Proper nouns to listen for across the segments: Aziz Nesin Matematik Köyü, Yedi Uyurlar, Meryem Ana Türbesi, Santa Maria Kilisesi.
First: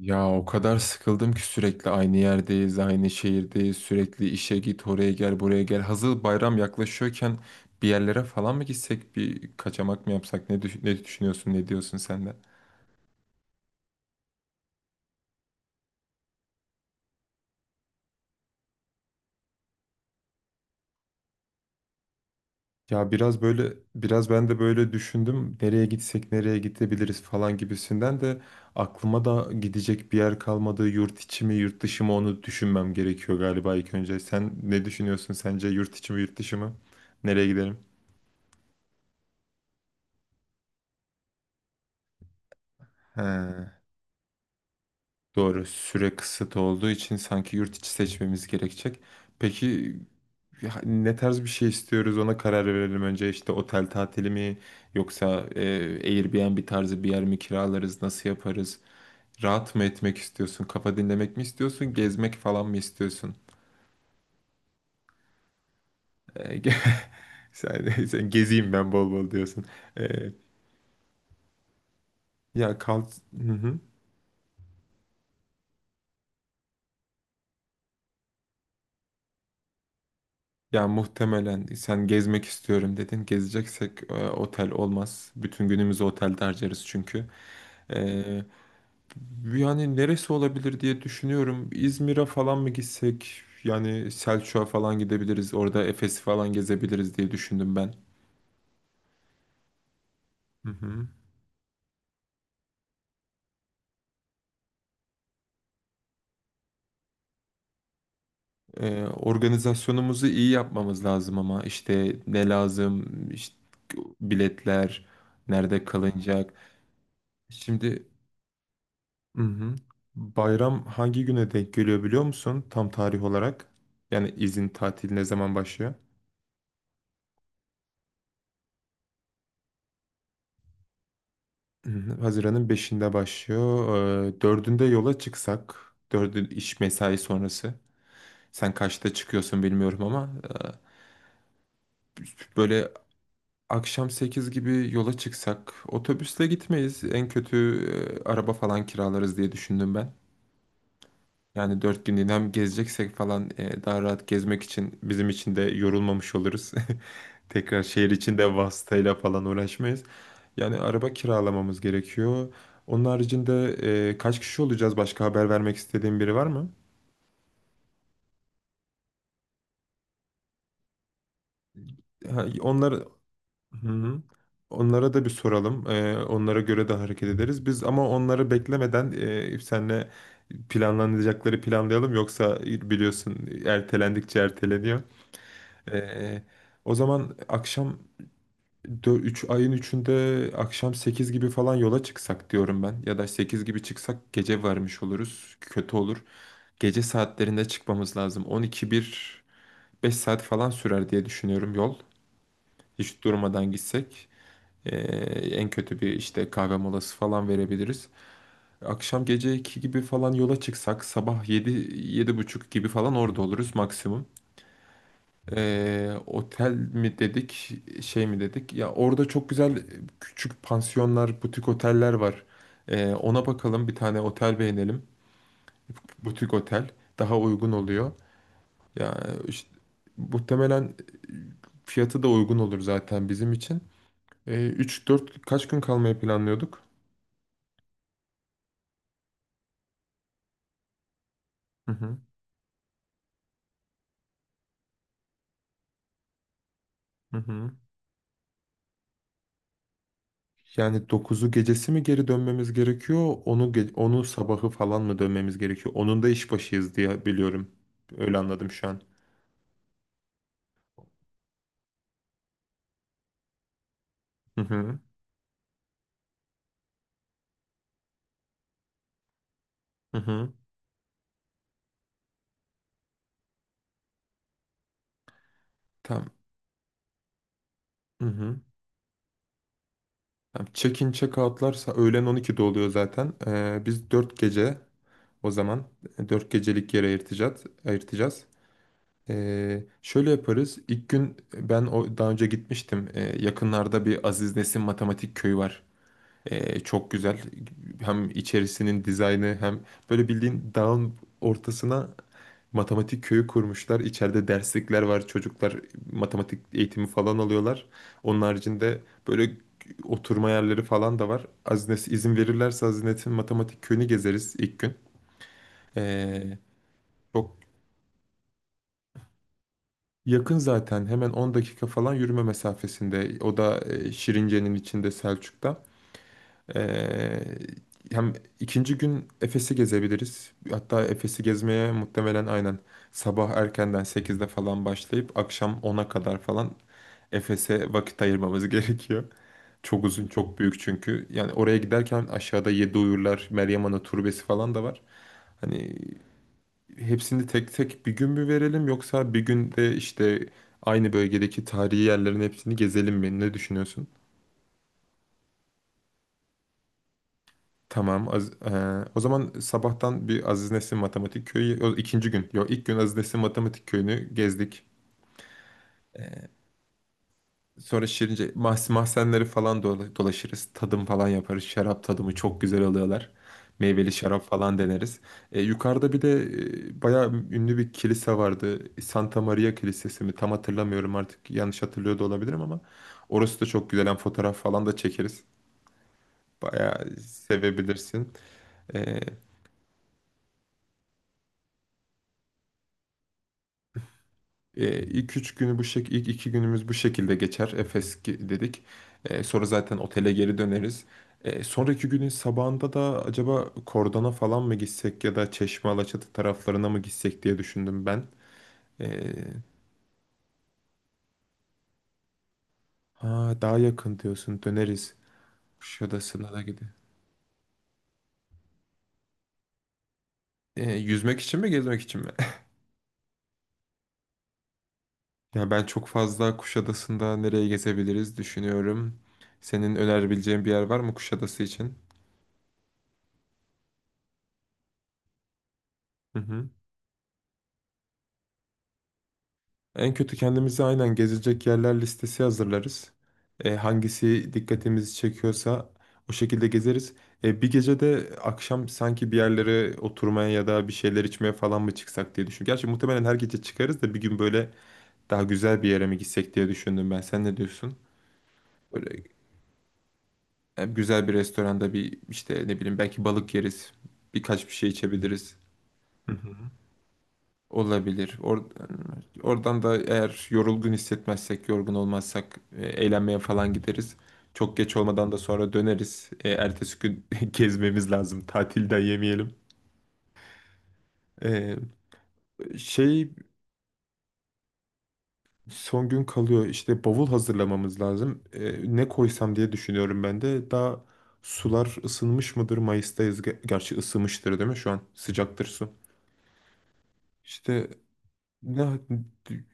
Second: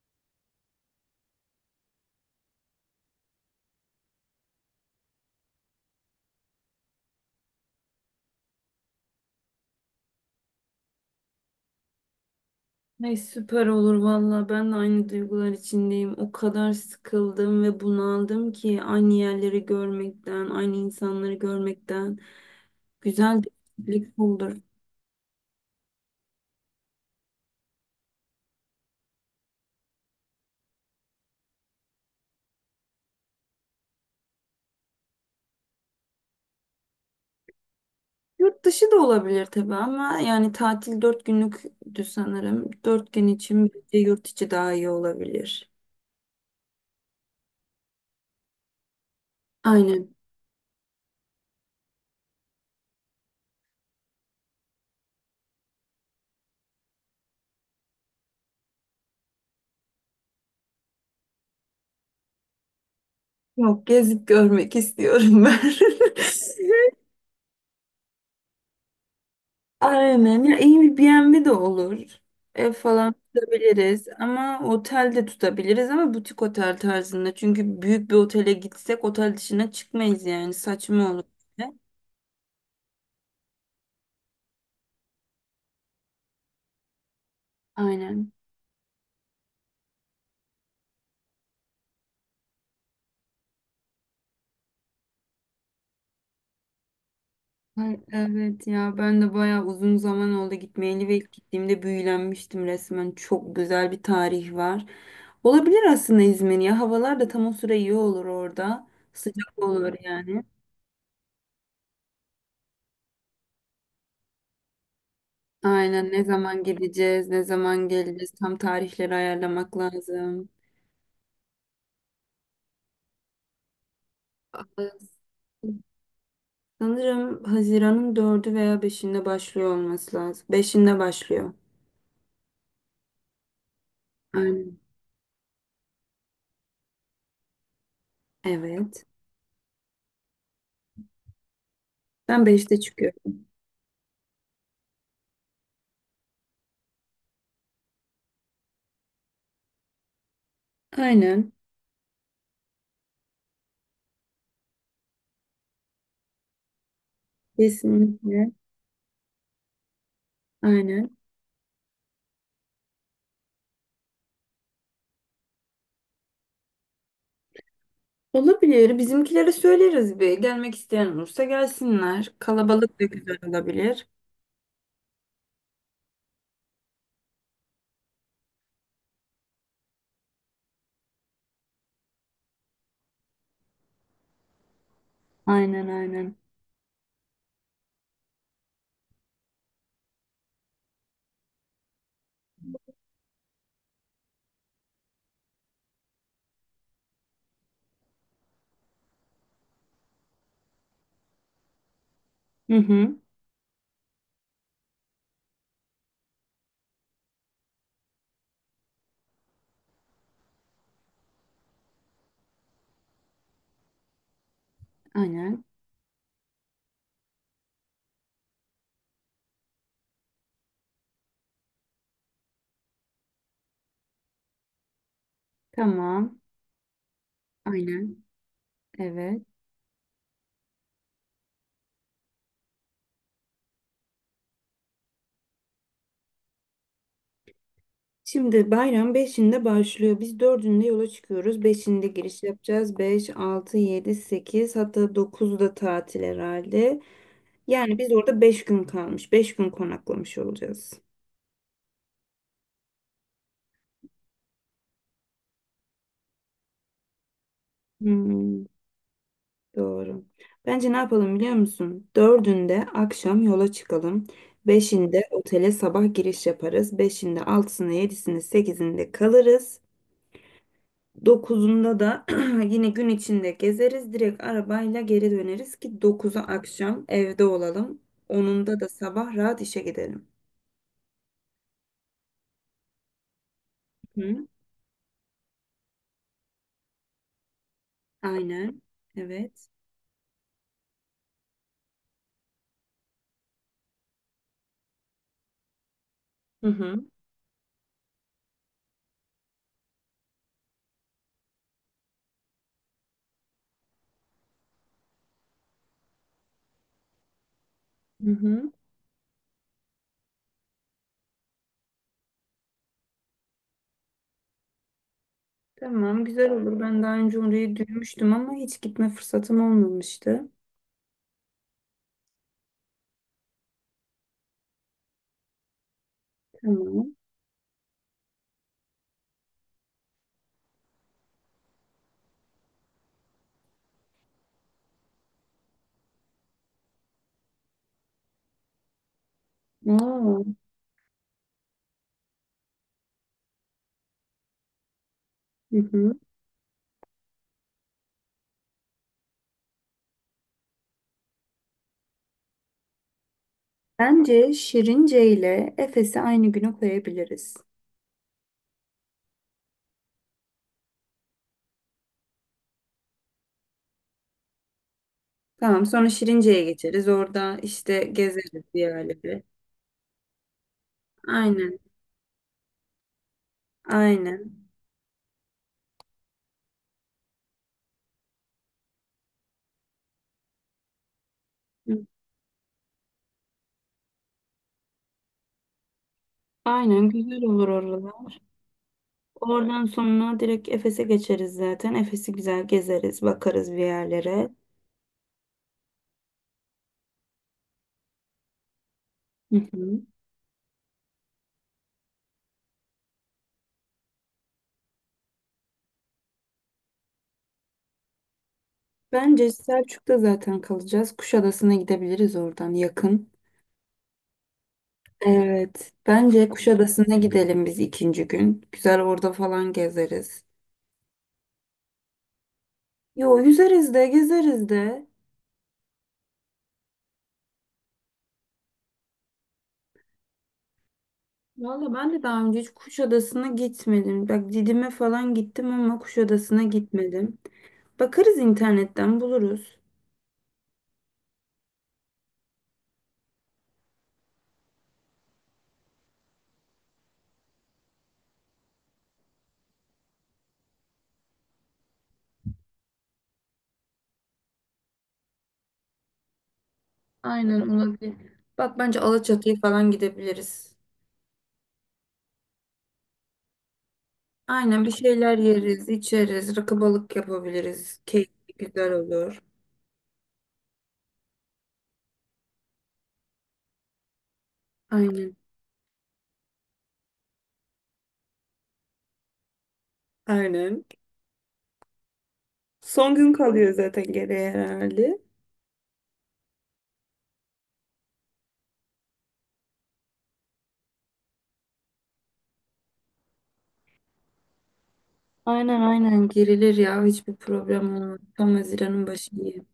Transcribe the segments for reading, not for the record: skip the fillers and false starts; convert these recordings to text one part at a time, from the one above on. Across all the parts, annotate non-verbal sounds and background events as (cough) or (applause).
Ya o kadar sıkıldım ki sürekli aynı yerdeyiz, aynı şehirdeyiz, sürekli işe git, oraya gel, buraya gel. Hazır bayram yaklaşıyorken bir yerlere falan mı gitsek, bir kaçamak mı yapsak, ne, ne düşünüyorsun, ne diyorsun sen de? Ay süper olur valla ben de aynı duygular içindeyim. O kadar sıkıldım ve bunaldım ki aynı yerleri görmekten, aynı insanları görmekten. Ya biraz Güzel bir böyle, birlik biraz ben olur. de böyle düşündüm. Nereye gitsek, nereye gidebiliriz falan gibisinden de aklıma da gidecek bir yer kalmadı. Yurt içi mi, yurt dışı mı onu düşünmem gerekiyor galiba ilk önce. Sen ne düşünüyorsun sence yurt içi mi, yurt dışı mı? Nereye gidelim? Yurt dışı da olabilir tabii ama yani tatil dört günlüktü sanırım. Dört He. gün için bence yurt içi daha iyi Doğru. olabilir. Süre kısıt olduğu için sanki yurt içi seçmemiz gerekecek. Peki Aynen. ya ne tarz bir şey istiyoruz ona karar verelim önce. İşte otel tatili mi yoksa Airbnb tarzı bir yer mi kiralarız, nasıl yaparız? Rahat mı etmek istiyorsun, kafa dinlemek mi istiyorsun, gezmek falan mı istiyorsun? Yok gezip görmek istiyorum ben. (laughs) E, ge- (laughs) sen gezeyim ben bol bol diyorsun. E, Aynen. Ya iyi bir B&B de olur. Ev ya kal... falan Hı hı. tutabiliriz ama otel de tutabiliriz ama butik otel tarzında. Çünkü büyük bir otele gitsek otel dışına çıkmayız yani. Ya Saçma olur. muhtemelen sen gezmek istiyorum dedin. Gezeceksek otel olmaz. Bütün günümüzü otelde harcarız çünkü. Aynen. Ee, yani neresi olabilir diye düşünüyorum. İzmir'e falan mı gitsek? Yani Selçuk'a falan gidebiliriz. Orada Efes'i falan gezebiliriz diye düşündüm ben. Ay, evet ya ben de bayağı uzun zaman oldu Hı hı. gitmeyeli ve ilk gittiğimde büyülenmiştim resmen. Çok güzel bir tarih var. Olabilir aslında İzmir ya. Havalar da tam o süre iyi olur orada. Sıcak olur Organizasyonumuzu yani. iyi yapmamız lazım ama işte ne lazım, işte biletler, nerede Aynen, ne kalınacak. zaman gideceğiz, ne zaman Şimdi geleceğiz tam tarihleri hı hı. ayarlamak lazım. Bayram hangi güne denk geliyor biliyor musun? Tam tarih olarak. Yani izin Evet. tatil ne zaman başlıyor? Sanırım Haziran'ın 4'ü veya 5'inde başlıyor olması lazım. 5'inde başlıyor. Hı hı. Haziran'ın 5'inde başlıyor. Aynen. 4'ünde yola çıksak, 4'ü iş mesai sonrası. Sen Evet. kaçta çıkıyorsun bilmiyorum ama Ben 5'te böyle çıkıyorum. akşam 8 gibi yola çıksak otobüsle gitmeyiz. En kötü araba falan kiralarız diye düşündüm ben. Aynen. Yani 4 günlüğüne hem gezeceksek falan daha rahat gezmek için bizim için de yorulmamış oluruz. (laughs) Tekrar şehir Kesinlikle. içinde vasıtayla falan uğraşmayız. Yani araba Aynen. kiralamamız gerekiyor. Onun haricinde kaç kişi olacağız? Başka haber vermek istediğin biri var mı? Olabilir. Bizimkilere söyleriz bir. Gelmek isteyen olursa gelsinler. Ha, Kalabalık da güzel hı olabilir. hı. Onlara da bir soralım. Onlara göre de hareket ederiz. Biz ama onları beklemeden senle planlanacakları planlayalım. Yoksa biliyorsun ertelendikçe erteleniyor. Aynen, aynen. E, O zaman akşam 3 ayın 3'ünde akşam 8 gibi falan yola çıksak diyorum ben. Ya da 8 gibi çıksak gece varmış oluruz. Kötü olur. Gece saatlerinde çıkmamız lazım. 12 bir, 5 saat falan sürer diye düşünüyorum yol. Hı hı. Hiç durmadan gitsek. Ee, En kötü bir işte kahve molası falan verebiliriz. Akşam gece 2 gibi falan yola çıksak sabah 7, 7 buçuk gibi falan orada oluruz maksimum. Aynen. Otel mi dedik, şey mi dedik? Ya orada çok güzel küçük pansiyonlar, butik oteller var. Ona bakalım bir tane otel beğenelim. Tamam. Butik otel daha uygun oluyor. Aynen. Ya Evet. işte, muhtemelen fiyatı da uygun olur zaten bizim için. 3-4 kaç gün kalmayı planlıyorduk? Şimdi bayram 5'inde başlıyor. Biz 4'ünde yola çıkıyoruz. Hı 5'inde hı, giriş yapacağız. 5, 6, 7, 8 hatta 9 da tatil herhalde. hı hı. Yani biz orada 5 gün kalmış, 5 gün konaklamış olacağız. Yani dokuzu gecesi mi geri dönmemiz gerekiyor? Onu sabahı falan mı dönmemiz gerekiyor? Onun da işbaşıyız diye biliyorum. Öyle Hmm, anladım şu doğru. Bence ne yapalım biliyor musun? 4'ünde akşam yola çıkalım. an. 5'inde otele sabah giriş yaparız. 5'inde, 6'sında, 7'sinde, 8'inde kalırız. Hı hı. Dokuzunda da (clears throat) yine gün içinde gezeriz. Direkt arabayla geri döneriz ki Tamam. dokuza akşam evde olalım. Hı hı. Onunda da sabah rahat işe gidelim. Tamam. Check-in, check-out'lar öğlen 12'de oluyor zaten. Biz dört Hı, gece o zaman 4 gecelik yere ayırtacağız. Aynen. Evet. Şöyle yaparız. İlk gün ben o daha önce gitmiştim. Yakınlarda bir Aziz Nesin Matematik Köyü var. Hı hı. Çok güzel. Hem içerisinin dizaynı hem böyle bildiğin dağın ortasına matematik köyü kurmuşlar. İçeride derslikler var. Çocuklar matematik eğitimi falan alıyorlar. Hı Onun hı. haricinde böyle oturma yerleri falan da var. Hazinesi izin verirlerse hazinetin matematik köyünü gezeriz ilk gün. Tamam, güzel Ee, olur. Ben daha önce Çok orayı duymuştum ama hiç gitme fırsatım olmamıştı. yakın zaten. Hemen 10 dakika falan yürüme mesafesinde. O da Şirince'nin içinde Selçuk'ta. Tamam. Ee, Hem ikinci gün Efes'i gezebiliriz. Hatta Efes'i gezmeye muhtemelen aynen sabah erkenden 8'de falan başlayıp akşam 10'a kadar falan Efes'e vakit ayırmamız (laughs) gerekiyor. Çok uzun, Aa, çok büyük çünkü. Yani oraya giderken aşağıda Yedi Uyurlar, Meryem Ana Türbesi falan da var. hı Hani hı. hepsini tek tek bir gün mü verelim yoksa bir günde işte aynı bölgedeki tarihi yerlerin hepsini gezelim mi? Ne düşünüyorsun? Bence Şirince ile Efes'i aynı güne koyabiliriz. Tamam. O zaman sabahtan bir Aziz Nesin Matematik Köyü, o ikinci gün. Yok ilk gün Aziz Nesin Matematik Köyü'nü gezdik. Tamam, sonra Şirince'ye geçeriz. Orada işte Sonra Şirince gezeriz diğerleri. mahzenleri falan dolaşırız. Tadım falan yaparız. Aynen, Şarap tadımı çok güzel alıyorlar. Meyveli şarap aynen. falan deneriz. Yukarıda bir de bayağı ünlü bir kilise vardı. Santa Maria Kilisesi mi? Tam hatırlamıyorum artık. Yanlış Hı. hatırlıyor da olabilirim ama. Orası da çok güzel. Hem fotoğraf falan da çekeriz. Aynen, Bayağı güzel olur orada. sevebilirsin. E, Oradan sonra direkt Efes'e geçeriz zaten. Efes'i güzel gezeriz, bakarız bir yerlere. E, ilk üç günü bu ilk iki günümüz bu şekilde geçer. Efes dedik. Hı Sonra zaten hı. otele geri döneriz. Sonraki günün sabahında da acaba Kordon'a falan mı gitsek ya da Çeşme Alaçatı taraflarına mı gitsek diye düşündüm ben. E, Bence Selçuk'ta zaten kalacağız. Kuşadası'na gidebiliriz, oradan yakın. ha, daha yakın diyorsun döneriz. Evet. Bence Kuşadası'na da gidelim. Kuşadası'na gidelim biz ikinci gün. Güzel orada falan gezeriz. Yüzmek için mi gezmek için mi? (laughs) Yo, yüzeriz de gezeriz de. Ya ben çok fazla Kuşadası'nda nereye gezebiliriz düşünüyorum. Senin önerebileceğin bir yer var mı Kuşadası Valla için? ben de daha önce hiç Kuşadası'na gitmedim. Bak, Didim'e falan gittim ama Hı Kuşadası'na hı. gitmedim. Bakarız, internetten buluruz. En kötü kendimize aynen gezecek yerler listesi hazırlarız. Hangisi dikkatimizi çekiyorsa o şekilde gezeriz. Bir gece de akşam sanki bir yerlere oturmaya ya da bir şeyler içmeye falan mı çıksak diye düşün. Gerçi muhtemelen her gece çıkarız da bir gün böyle daha güzel bir yere mi gitsek diye düşündüm ben. Sen ne Aynen, diyorsun? olabilir. Bak, bence Böyle Alaçatı'ya falan gidebiliriz. Güzel bir restoranda bir işte ne bileyim belki balık yeriz. Birkaç bir Aynen, şey bir şeyler içebiliriz. yeriz, içeriz, rakı balık yapabiliriz. Olabilir. Keyifli, güzel olur. Oradan da eğer yorulgun hissetmezsek, yorgun olmazsak eğlenmeye falan gideriz. Çok geç olmadan Aynen. da sonra döneriz. Ertesi gün (laughs) gezmemiz lazım. Tatilden yemeyelim. Aynen. E, Son şey gün kalıyor zaten geriye herhalde. son gün kalıyor. İşte bavul hazırlamamız lazım. Ne koysam diye düşünüyorum ben de. Daha sular ısınmış mıdır? Mayıs'tayız. Gerçi ısınmıştır değil mi? Şu an sıcaktır Aynen su. aynen girilir ya, hiçbir İşte problem olmaz. Tam ne Haziran'ın başı iyi.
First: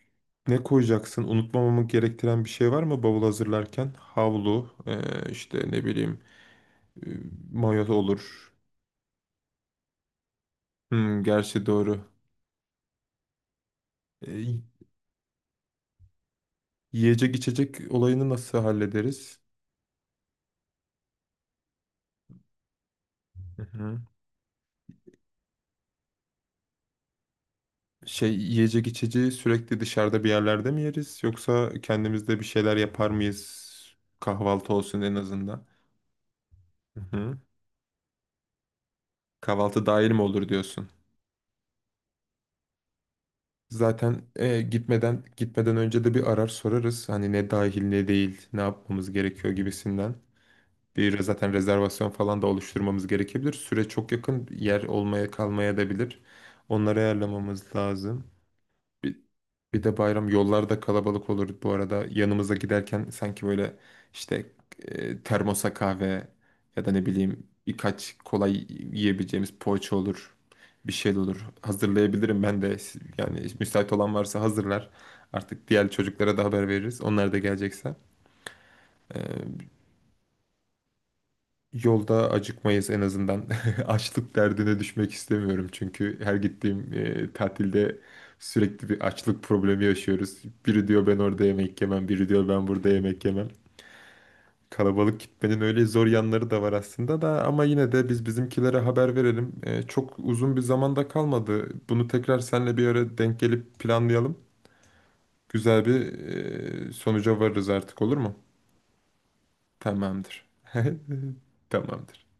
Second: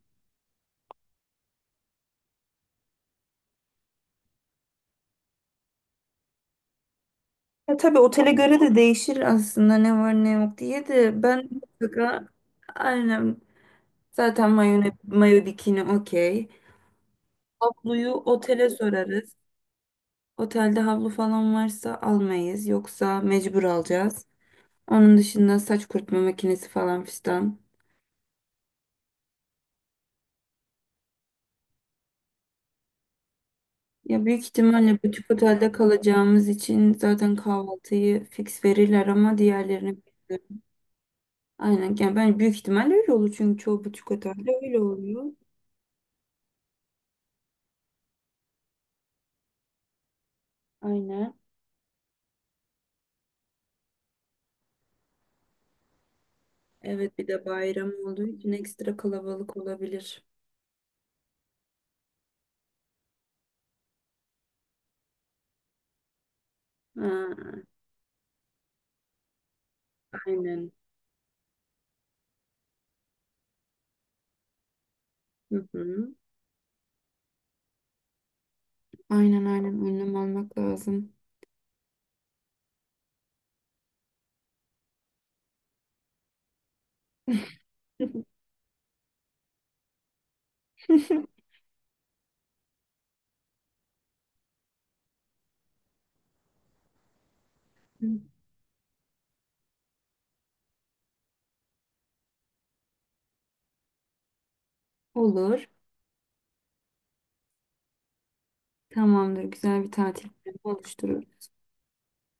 Ne koyacaksın? Unutmamamı gerektiren bir şey var mı bavul hazırlarken? Havlu, işte ne bileyim, e, Ya mayo tabii otele olur. göre de değişir aslında, ne var ne yok diye Hmm, de ben gerçi doğru. mutlaka aynen zaten E, mayo, mayo bikini okey. Yiyecek içecek Havluyu olayını nasıl otele sorarız. hallederiz? Otelde havlu falan varsa almayız. Yoksa Hı mecbur hı. alacağız. Onun dışında saç kurutma makinesi falan fistan. Şey, yiyecek içeceği sürekli dışarıda bir yerlerde mi yeriz? Yoksa kendimizde bir şeyler yapar mıyız? Ya büyük Kahvaltı ihtimalle olsun en butik azından. otelde kalacağımız için Hı zaten hı. kahvaltıyı fix verirler ama Kahvaltı diğerlerini dahil mi olur bilmiyorum. diyorsun? Aynen. Yani ben büyük ihtimalle öyle olur çünkü çoğu butik Zaten otelde öyle gitmeden oluyor. gitmeden önce de bir arar sorarız. Hani ne dahil ne değil, ne yapmamız gerekiyor gibisinden. Bir Aynen. zaten rezervasyon falan da oluşturmamız gerekebilir. Süre çok yakın, yer olmaya kalmaya da bilir. Onları Evet, bir de ayarlamamız bayram lazım. olduğu için ekstra Bir, kalabalık bir de olabilir. bayram yollarda kalabalık olur bu arada. Yanımıza giderken sanki böyle işte termosa kahve ya da ne bileyim Ha, birkaç kolay yiyebileceğimiz poğaça olur. aynen. Bir şey olur. Hazırlayabilirim ben de. Yani müsait olan varsa hazırlar. Hı Artık diğer hı. çocuklara da haber veririz. Onlar da gelecekse. Aynen aynen, önlem almak lazım. Yolda acıkmayız en azından. (laughs) Açlık derdine düşmek istemiyorum çünkü her gittiğim tatilde sürekli bir açlık problemi yaşıyoruz. Biri diyor ben orada yemek yemem, biri diyor ben burada yemek yemem. Kalabalık gitmenin öyle zor yanları da var aslında da ama yine de biz (laughs) bizimkilere haber verelim. Çok uzun bir zamanda kalmadı. Bunu tekrar seninle bir ara denk gelip planlayalım. Olur. Güzel bir sonuca varırız artık olur mu? Tamamdır. Güzel bir tatil Tamamdır. planı oluştururuz. Tamamdır.